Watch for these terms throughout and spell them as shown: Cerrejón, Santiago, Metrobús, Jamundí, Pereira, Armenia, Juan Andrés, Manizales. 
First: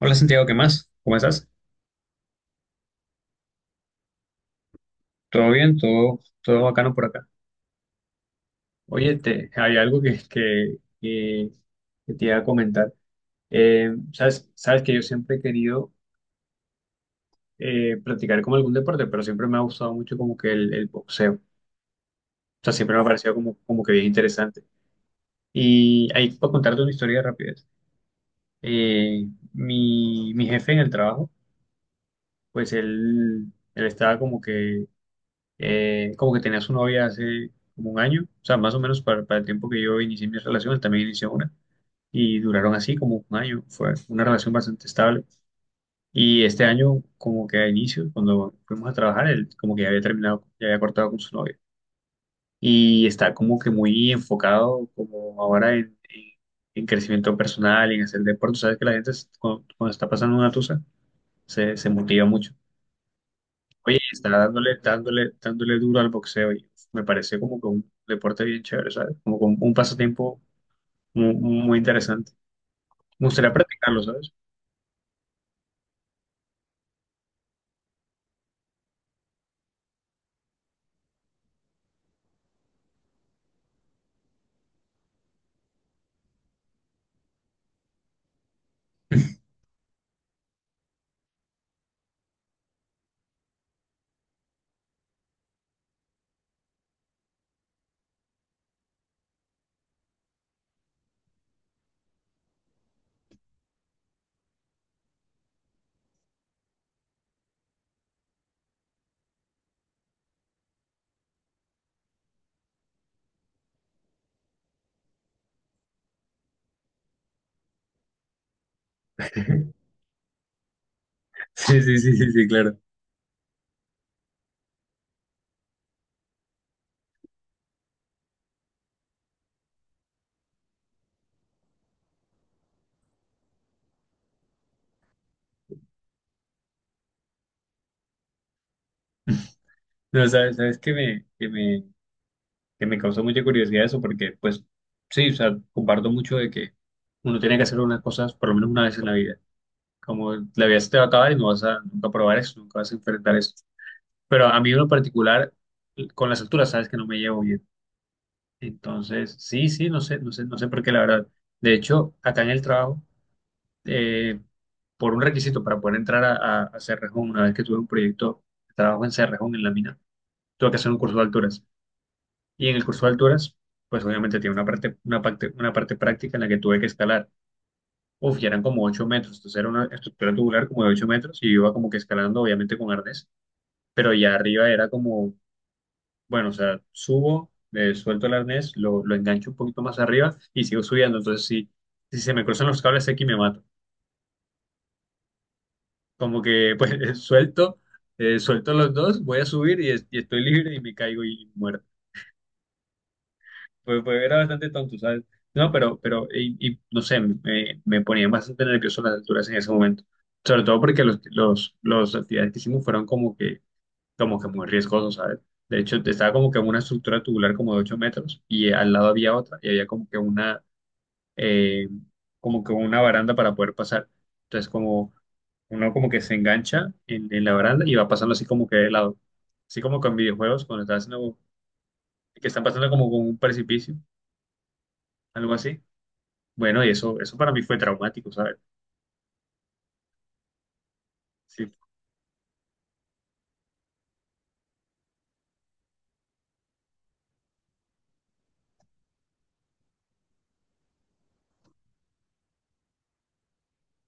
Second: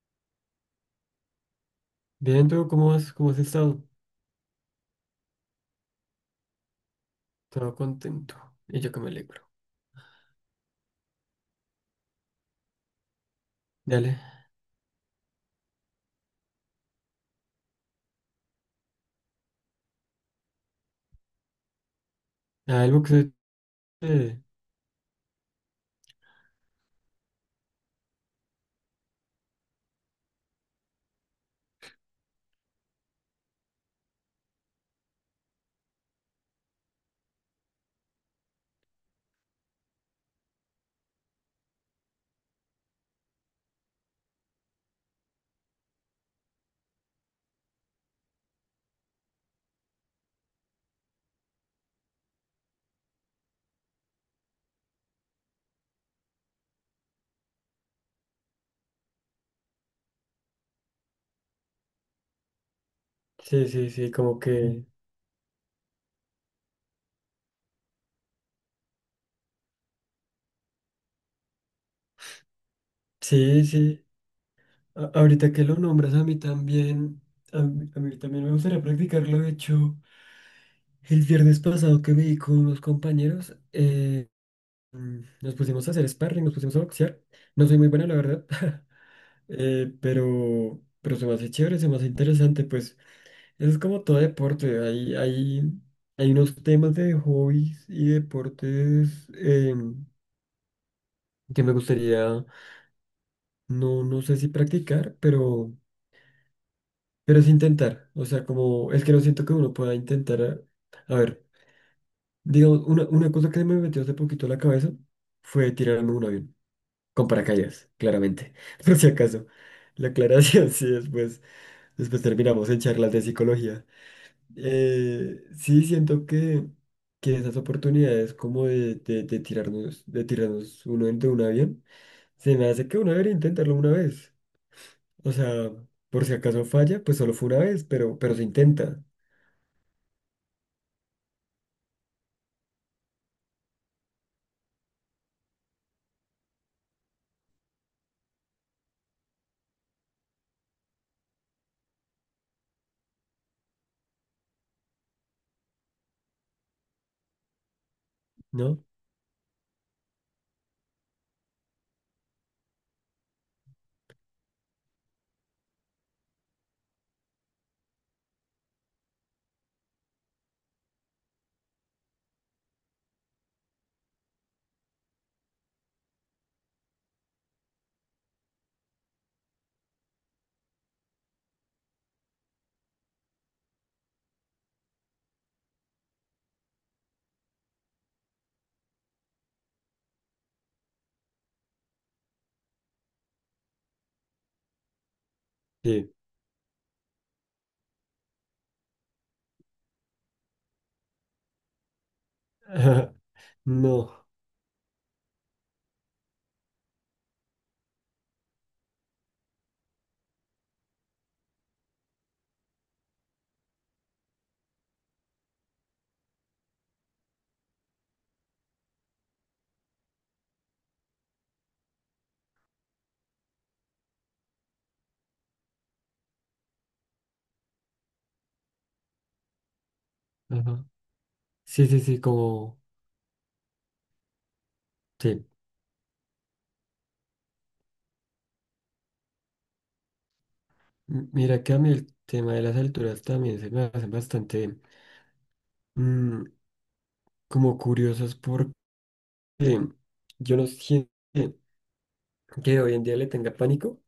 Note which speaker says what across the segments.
Speaker 1: Hola Santiago, ¿qué más? ¿Cómo estás?
Speaker 2: Bien, ¿tú cómo has estado?
Speaker 1: ¿Todo bien? ¿Todo bacano por acá?
Speaker 2: Todo contento. Y yo que me
Speaker 1: Oye,
Speaker 2: alegro.
Speaker 1: hay algo que te iba a comentar. Eh,
Speaker 2: Dale.
Speaker 1: sabes, sabes que yo siempre he querido practicar como algún deporte, pero siempre me ha gustado mucho como que el boxeo. O sea,
Speaker 2: Ah, el
Speaker 1: siempre me ha
Speaker 2: boxeo.
Speaker 1: parecido como que bien
Speaker 2: eh,
Speaker 1: interesante. Y ahí puedo contarte una historia rápida. Eh, mi jefe en el trabajo, pues él estaba como que tenía su novia hace como un año, o sea, más o menos para el tiempo que yo inicié mi relación, él también inició una, y duraron así como un año, fue una relación bastante estable. Y este año, como que a inicio, cuando fuimos a trabajar, él como que ya había terminado, ya había cortado con su novia. Y está como que muy enfocado como ahora en crecimiento personal, en hacer deporte. Sabes que la gente cuando está pasando una tusa, se motiva mucho.
Speaker 2: Sí, sí,
Speaker 1: Oye,
Speaker 2: sí,
Speaker 1: está
Speaker 2: como
Speaker 1: dándole,
Speaker 2: que.
Speaker 1: dándole, dándole duro al boxeo y me parece como que un deporte bien chévere, ¿sabes? Como que un pasatiempo muy, muy interesante. Me gustaría
Speaker 2: Sí,
Speaker 1: practicarlo,
Speaker 2: sí.
Speaker 1: ¿sabes?
Speaker 2: Ahorita que lo nombras a mí también. A mí también me gustaría practicarlo. De hecho, el viernes pasado que me vi con unos compañeros, nos pusimos a hacer sparring, nos pusimos a boxear. No soy muy bueno, la verdad. Pero se me hace chévere, se me hace interesante, pues. Es como todo deporte, hay unos temas de hobbies y deportes que me gustaría, no sé si practicar, pero es intentar. O sea, como es que no siento que uno pueda intentar. A ver, digamos, una cosa que me metió hace poquito a la cabeza fue tirarme de un avión, con paracaídas, claramente, por si acaso. La aclaración, sí, después,
Speaker 1: Sí, sí, sí,
Speaker 2: después
Speaker 1: sí, sí,
Speaker 2: terminamos
Speaker 1: claro.
Speaker 2: en charlas de psicología. Sí, siento que esas oportunidades como de tirarnos uno de un avión, se me hace que uno debería intentarlo una vez. O sea, por si acaso falla, pues solo fue una vez, pero se intenta,
Speaker 1: No, sabes que me causó mucha curiosidad eso, porque pues sí, o sea, comparto mucho de que uno tiene que hacer unas cosas por lo menos una vez en la vida. Como la vida se te va a acabar y no vas a nunca probar eso, nunca vas a enfrentar eso. Pero a mí en lo particular, con las alturas, sabes que no me llevo bien.
Speaker 2: ¿no?
Speaker 1: Entonces, sí, sí, no sé, no sé, no sé por qué, la verdad. De hecho, acá en el trabajo, eh, por un requisito para poder entrar a Cerrejón, una vez que tuve un proyecto de trabajo en Cerrejón, en la mina, tuve que hacer un curso de alturas. Y en el curso de alturas, pues obviamente tiene una parte práctica en la que tuve que escalar. Uf, ya eran como 8 metros, entonces era una estructura tubular como de 8 metros y yo iba como que escalando, obviamente con arnés, pero ya arriba era como, bueno, o sea, subo, suelto el arnés, lo engancho un poquito más arriba y sigo subiendo. Entonces, si se me cruzan los cables aquí, me mato.
Speaker 2: Sí.
Speaker 1: Como que, pues, suelto, suelto los dos, voy a subir y estoy libre y me caigo y muerto.
Speaker 2: Ajá.
Speaker 1: Pues,
Speaker 2: No.
Speaker 1: era bastante tonto, ¿sabes? No, pero, y, no sé, me ponía bastante nervioso las alturas en ese momento. Sobre todo porque los actividades que hicimos fueron como que muy riesgoso, ¿sabes? De hecho, estaba como que en una estructura tubular como de 8 metros y al lado había otra y había como que eh, una baranda para poder pasar. Entonces, como uno como que se engancha en la baranda y va pasando así como que de lado. Así como con videojuegos, cuando
Speaker 2: Ajá.
Speaker 1: estás haciendo,
Speaker 2: Sí, sí, sí,
Speaker 1: que están
Speaker 2: como...
Speaker 1: pasando como con un precipicio,
Speaker 2: Sí.
Speaker 1: algo así. Bueno, y eso para mí fue traumático, ¿sabes?
Speaker 2: Mira
Speaker 1: Sí,
Speaker 2: que a mí el tema de las alturas también se me hacen bastante mm, como curiosos porque yo no siento que hoy en día le tenga pánico.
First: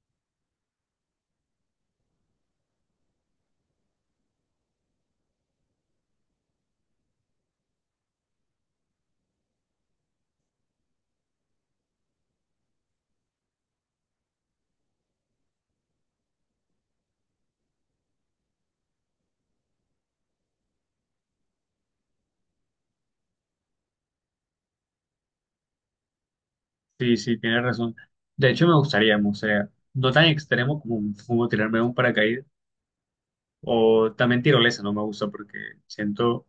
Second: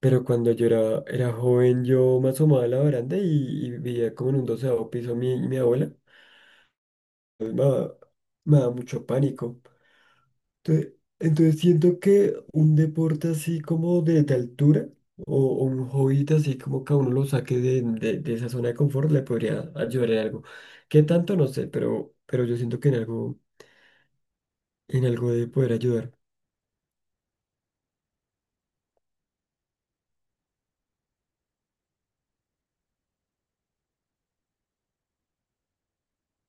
Speaker 2: Pero cuando yo era joven, yo me asomaba a la baranda y veía como en un doceavo piso mi abuela. Entonces me daba, me daba mucho pánico. Entonces, entonces siento que un deporte así como de altura o un hobby así como que a uno lo saque de esa zona de confort le podría ayudar en algo. ¿Qué tanto? No sé, pero yo siento que en algo de poder ayudar.
Speaker 1: sí, sí, tienes razón. De hecho, me gustaría, o sea, no tan extremo como tirarme de un paracaídas. O también tirolesa no me gusta porque siento,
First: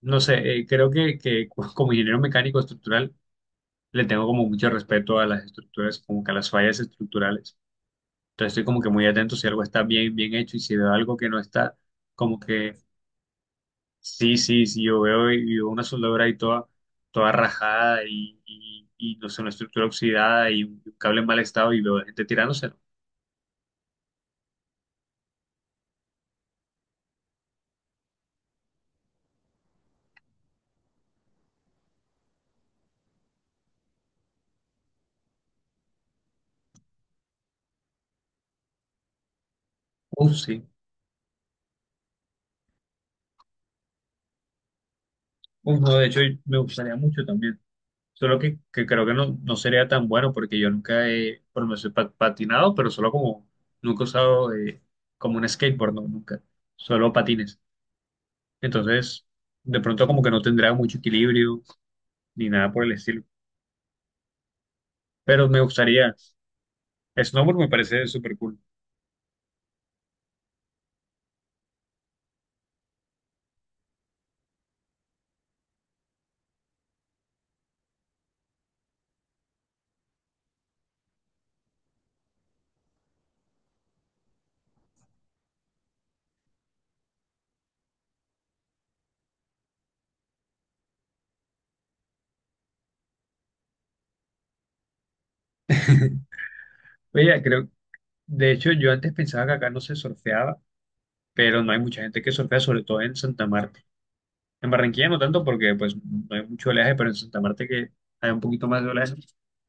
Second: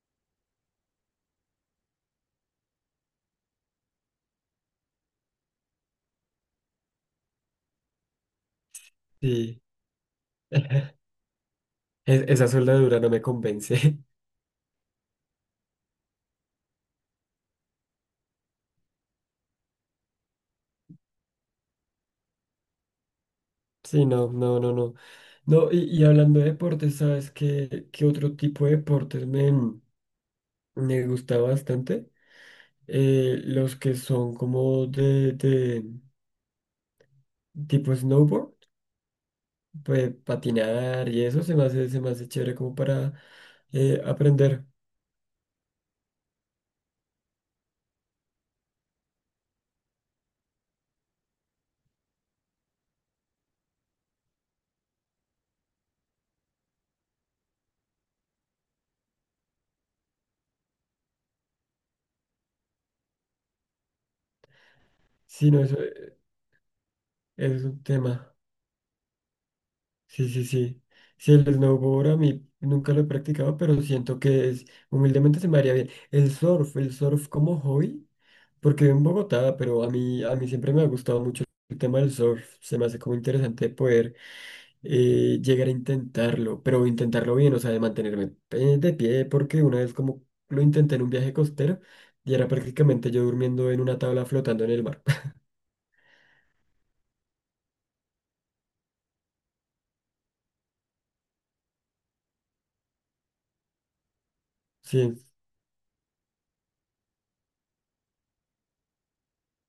Speaker 1: no sé, creo que como ingeniero mecánico estructural le tengo como mucho respeto a las estructuras, como que a las fallas estructurales. Entonces estoy como que muy atento si
Speaker 2: Sí,
Speaker 1: algo está bien, bien hecho y si veo algo que no está, como
Speaker 2: Esa
Speaker 1: que
Speaker 2: soldadura no me convence.
Speaker 1: sí, sí, sí, y veo una soldadura ahí toda, toda rajada y, no sé, una estructura oxidada y un cable en mal estado y veo gente tirándose.
Speaker 2: Sí, no, no, no, no. No, y hablando de deportes, ¿sabes qué, qué otro tipo de deportes me, me gusta bastante? Los que son como de tipo snowboard, pues
Speaker 1: Uf, sí.
Speaker 2: patinar y eso se me hace chévere como para aprender.
Speaker 1: Uf, no, de hecho me gustaría mucho también. Solo que creo que no, no sería tan bueno porque yo nunca he, bueno no sé, patinado, pero solo como, nunca he usado como un skateboard, no, nunca. Solo patines. Entonces, de pronto como que no tendrá mucho equilibrio ni nada por el estilo. Pero
Speaker 2: Sí,
Speaker 1: me
Speaker 2: no, eso,
Speaker 1: gustaría, snowboard
Speaker 2: es
Speaker 1: me
Speaker 2: un
Speaker 1: parece
Speaker 2: tema.
Speaker 1: súper cool.
Speaker 2: Sí, sí, sí. Sí, el snowboard a mí nunca lo he practicado, pero siento que es, humildemente se me haría bien. El surf como hobby. Porque vivo en Bogotá, pero a mí siempre me ha gustado mucho el tema del surf. Se me hace como interesante poder llegar a intentarlo, pero intentarlo bien, o sea, de mantenerme de pie, porque una vez como lo intenté en un viaje costero y era prácticamente yo durmiendo en una tabla flotando en el mar.
Speaker 1: Oye, creo, de hecho yo antes pensaba que acá no se surfeaba, pero no hay mucha gente que surfea, sobre todo en Santa Marta. En Barranquilla
Speaker 2: Sí,
Speaker 1: no tanto porque pues no hay mucho oleaje, pero en Santa Marta que hay un poquito más de oleaje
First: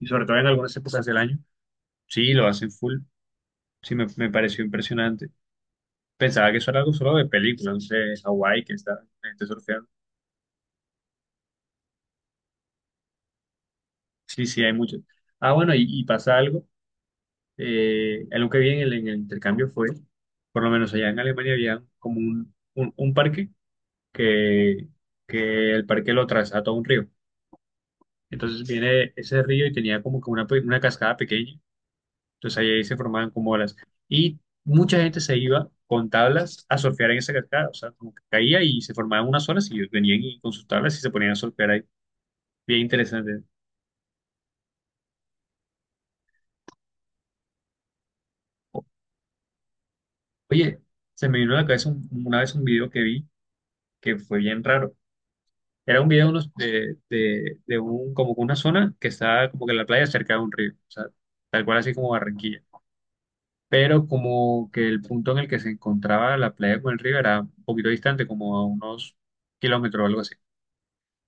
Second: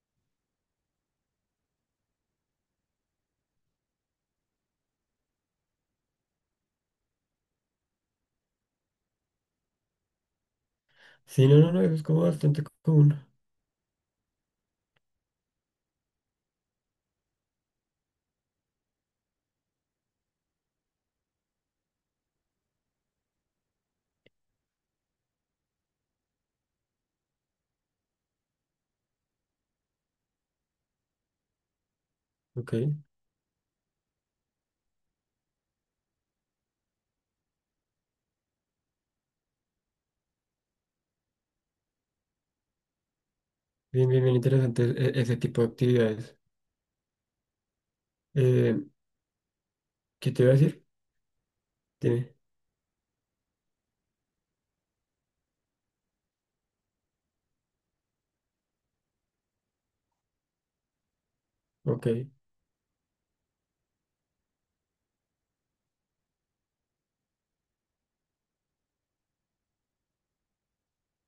Speaker 1: y sobre todo en algunas épocas del año, sí, lo hacen full. Sí, me pareció impresionante. Pensaba que eso era algo solo de película, no sé, Hawái que está la gente surfeando.
Speaker 2: sí, no, no, no, eso es como bastante común.
Speaker 1: Sí, sí, hay mucho. Ah, bueno, y pasa algo. Algo que vi en el intercambio fue, por lo menos allá en Alemania había como un parque que, que el parque lo trazaba todo un río. Entonces viene ese río y tenía como que una cascada pequeña. Entonces ahí,
Speaker 2: Ok,
Speaker 1: ahí se formaban como olas. Y mucha gente se iba con tablas a surfear en esa cascada. O sea, como que caía y se formaban unas olas y ellos venían y con sus tablas y se ponían a surfear ahí. Bien interesante.
Speaker 2: bien, bien, bien interesante ese tipo de actividades. Eh,
Speaker 1: O-
Speaker 2: ¿Qué te iba a
Speaker 1: Oye,
Speaker 2: decir?
Speaker 1: se me vino a la cabeza un-
Speaker 2: Tiene,
Speaker 1: una vez un video que vi que fue bien raro. Era un video de, unos- de un, como que una zona que estaba como que en la playa cerca de un río. O sea, tal cual así
Speaker 2: ok.
Speaker 1: como Barranquilla. Pero como que el punto en el que se encontraba la playa con el río era un poquito distante, como a unos kilómetros o algo así.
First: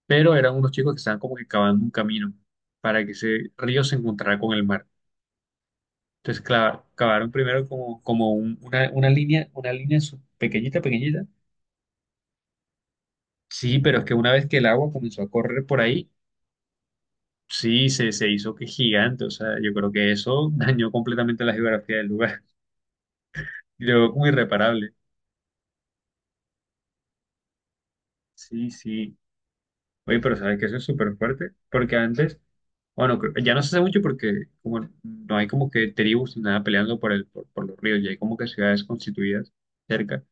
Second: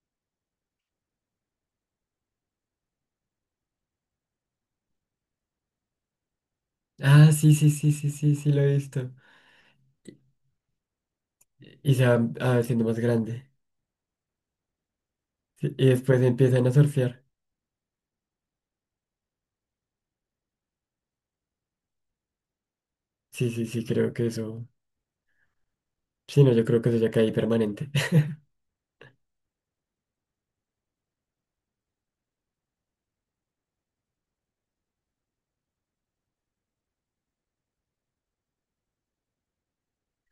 Speaker 1: Pero eran unos chicos que estaban como que cavando un camino para que ese río se encontrara con el mar. Entonces cavaron
Speaker 2: Ah, sí,
Speaker 1: primero
Speaker 2: sí, sí,
Speaker 1: como,
Speaker 2: sí,
Speaker 1: como
Speaker 2: sí, sí,
Speaker 1: un-
Speaker 2: lo he
Speaker 1: una, una
Speaker 2: visto.
Speaker 1: línea, una línea su- pequeñita, pequeñita.
Speaker 2: Y se va ah, haciendo más grande.
Speaker 1: Sí, pero es que una vez que el agua comenzó a correr
Speaker 2: Sí,
Speaker 1: por
Speaker 2: y
Speaker 1: ahí,
Speaker 2: después empiezan a surfear.
Speaker 1: sí, se hizo que gigante. O sea, yo creo que eso dañó completamente la geografía del lugar.
Speaker 2: Sí, sí, sí,
Speaker 1: Y
Speaker 2: creo
Speaker 1: luego como
Speaker 2: que eso.
Speaker 1: irreparable.
Speaker 2: Sí, no, yo creo que eso ya cae permanente.
Speaker 1: Sí, sí. Oye, pero ¿sabes que eso es súper fuerte? Porque antes. Bueno, ya no se hace mucho porque como no hay como que tribus ni nada peleando por los ríos, ya hay como que ciudades constituidas cerca.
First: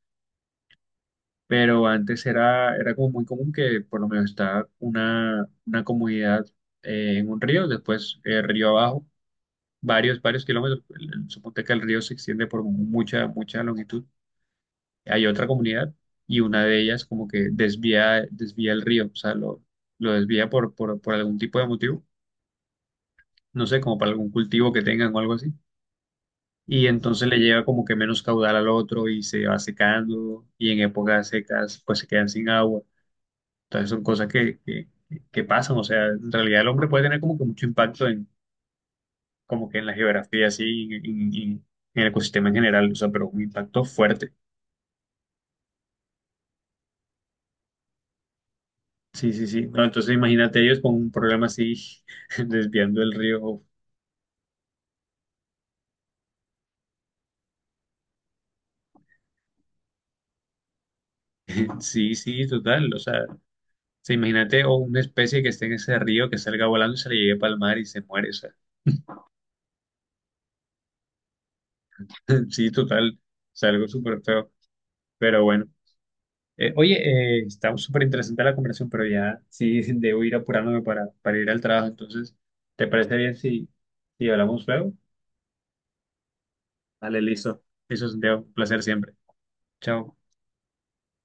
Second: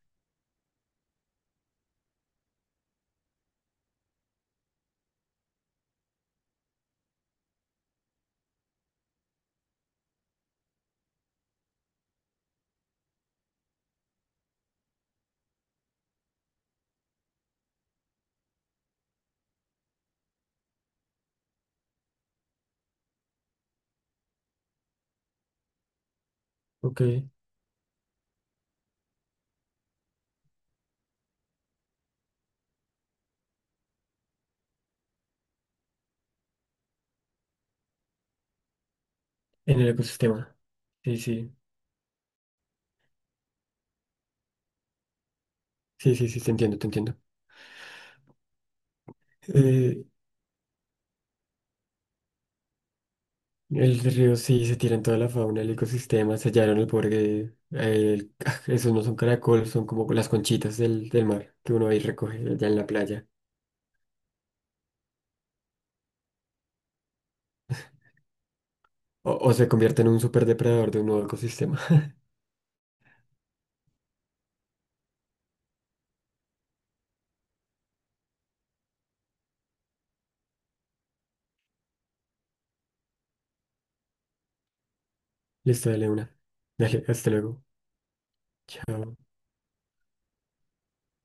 Speaker 1: Pero antes era como muy común que por lo menos estaba una comunidad en un río, después río abajo, varios kilómetros. Suponte que el río se extiende por mucha, mucha longitud. Hay otra comunidad y una de ellas como que desvía el río, o sea, lo desvía por algún tipo de motivo, no sé, como para algún cultivo que tengan o algo así y
Speaker 2: Ok,
Speaker 1: entonces
Speaker 2: en
Speaker 1: le llega como que menos caudal al otro y se va secando y en épocas secas pues se quedan sin agua. Entonces son cosas que pasan, o sea, en realidad el hombre puede tener como que mucho impacto en como que en
Speaker 2: el
Speaker 1: la geografía
Speaker 2: ecosistema.
Speaker 1: así, en,
Speaker 2: Sí,
Speaker 1: en-
Speaker 2: sí,
Speaker 1: en- en el ecosistema en general, o sea, pero un impacto fuerte.
Speaker 2: sí, sí, sí, te entiendo, te entiendo.
Speaker 1: Sí, sí, sí. No,
Speaker 2: Eh,
Speaker 1: entonces imagínate ellos con un problema así desviando el río.
Speaker 2: el río sí se tira en toda la fauna, el ecosistema, sellaron el borde. Esos no son caracoles, son como las conchitas del mar que uno ahí
Speaker 1: Sí,
Speaker 2: recoge
Speaker 1: sí,
Speaker 2: allá en la
Speaker 1: total, o sea,
Speaker 2: playa.
Speaker 1: sí, imagínate o una especie que esté en ese río que salga volando y se le llegue para el mar y se muere, o sea,
Speaker 2: O se convierte en un superdepredador de un nuevo ecosistema.
Speaker 1: sí, total. O algo súper feo. Pero bueno, oye, está súper interesante la conversación, pero ya sí debo ir apurándome para, ir al trabajo. Entonces, ¿te parece bien si hablamos luego?
Speaker 2: Listo, dale una. Dale,
Speaker 1: Dale,
Speaker 2: hasta
Speaker 1: listo.
Speaker 2: luego.
Speaker 1: Eso es un placer siempre.
Speaker 2: Chao.
Speaker 1: Chao.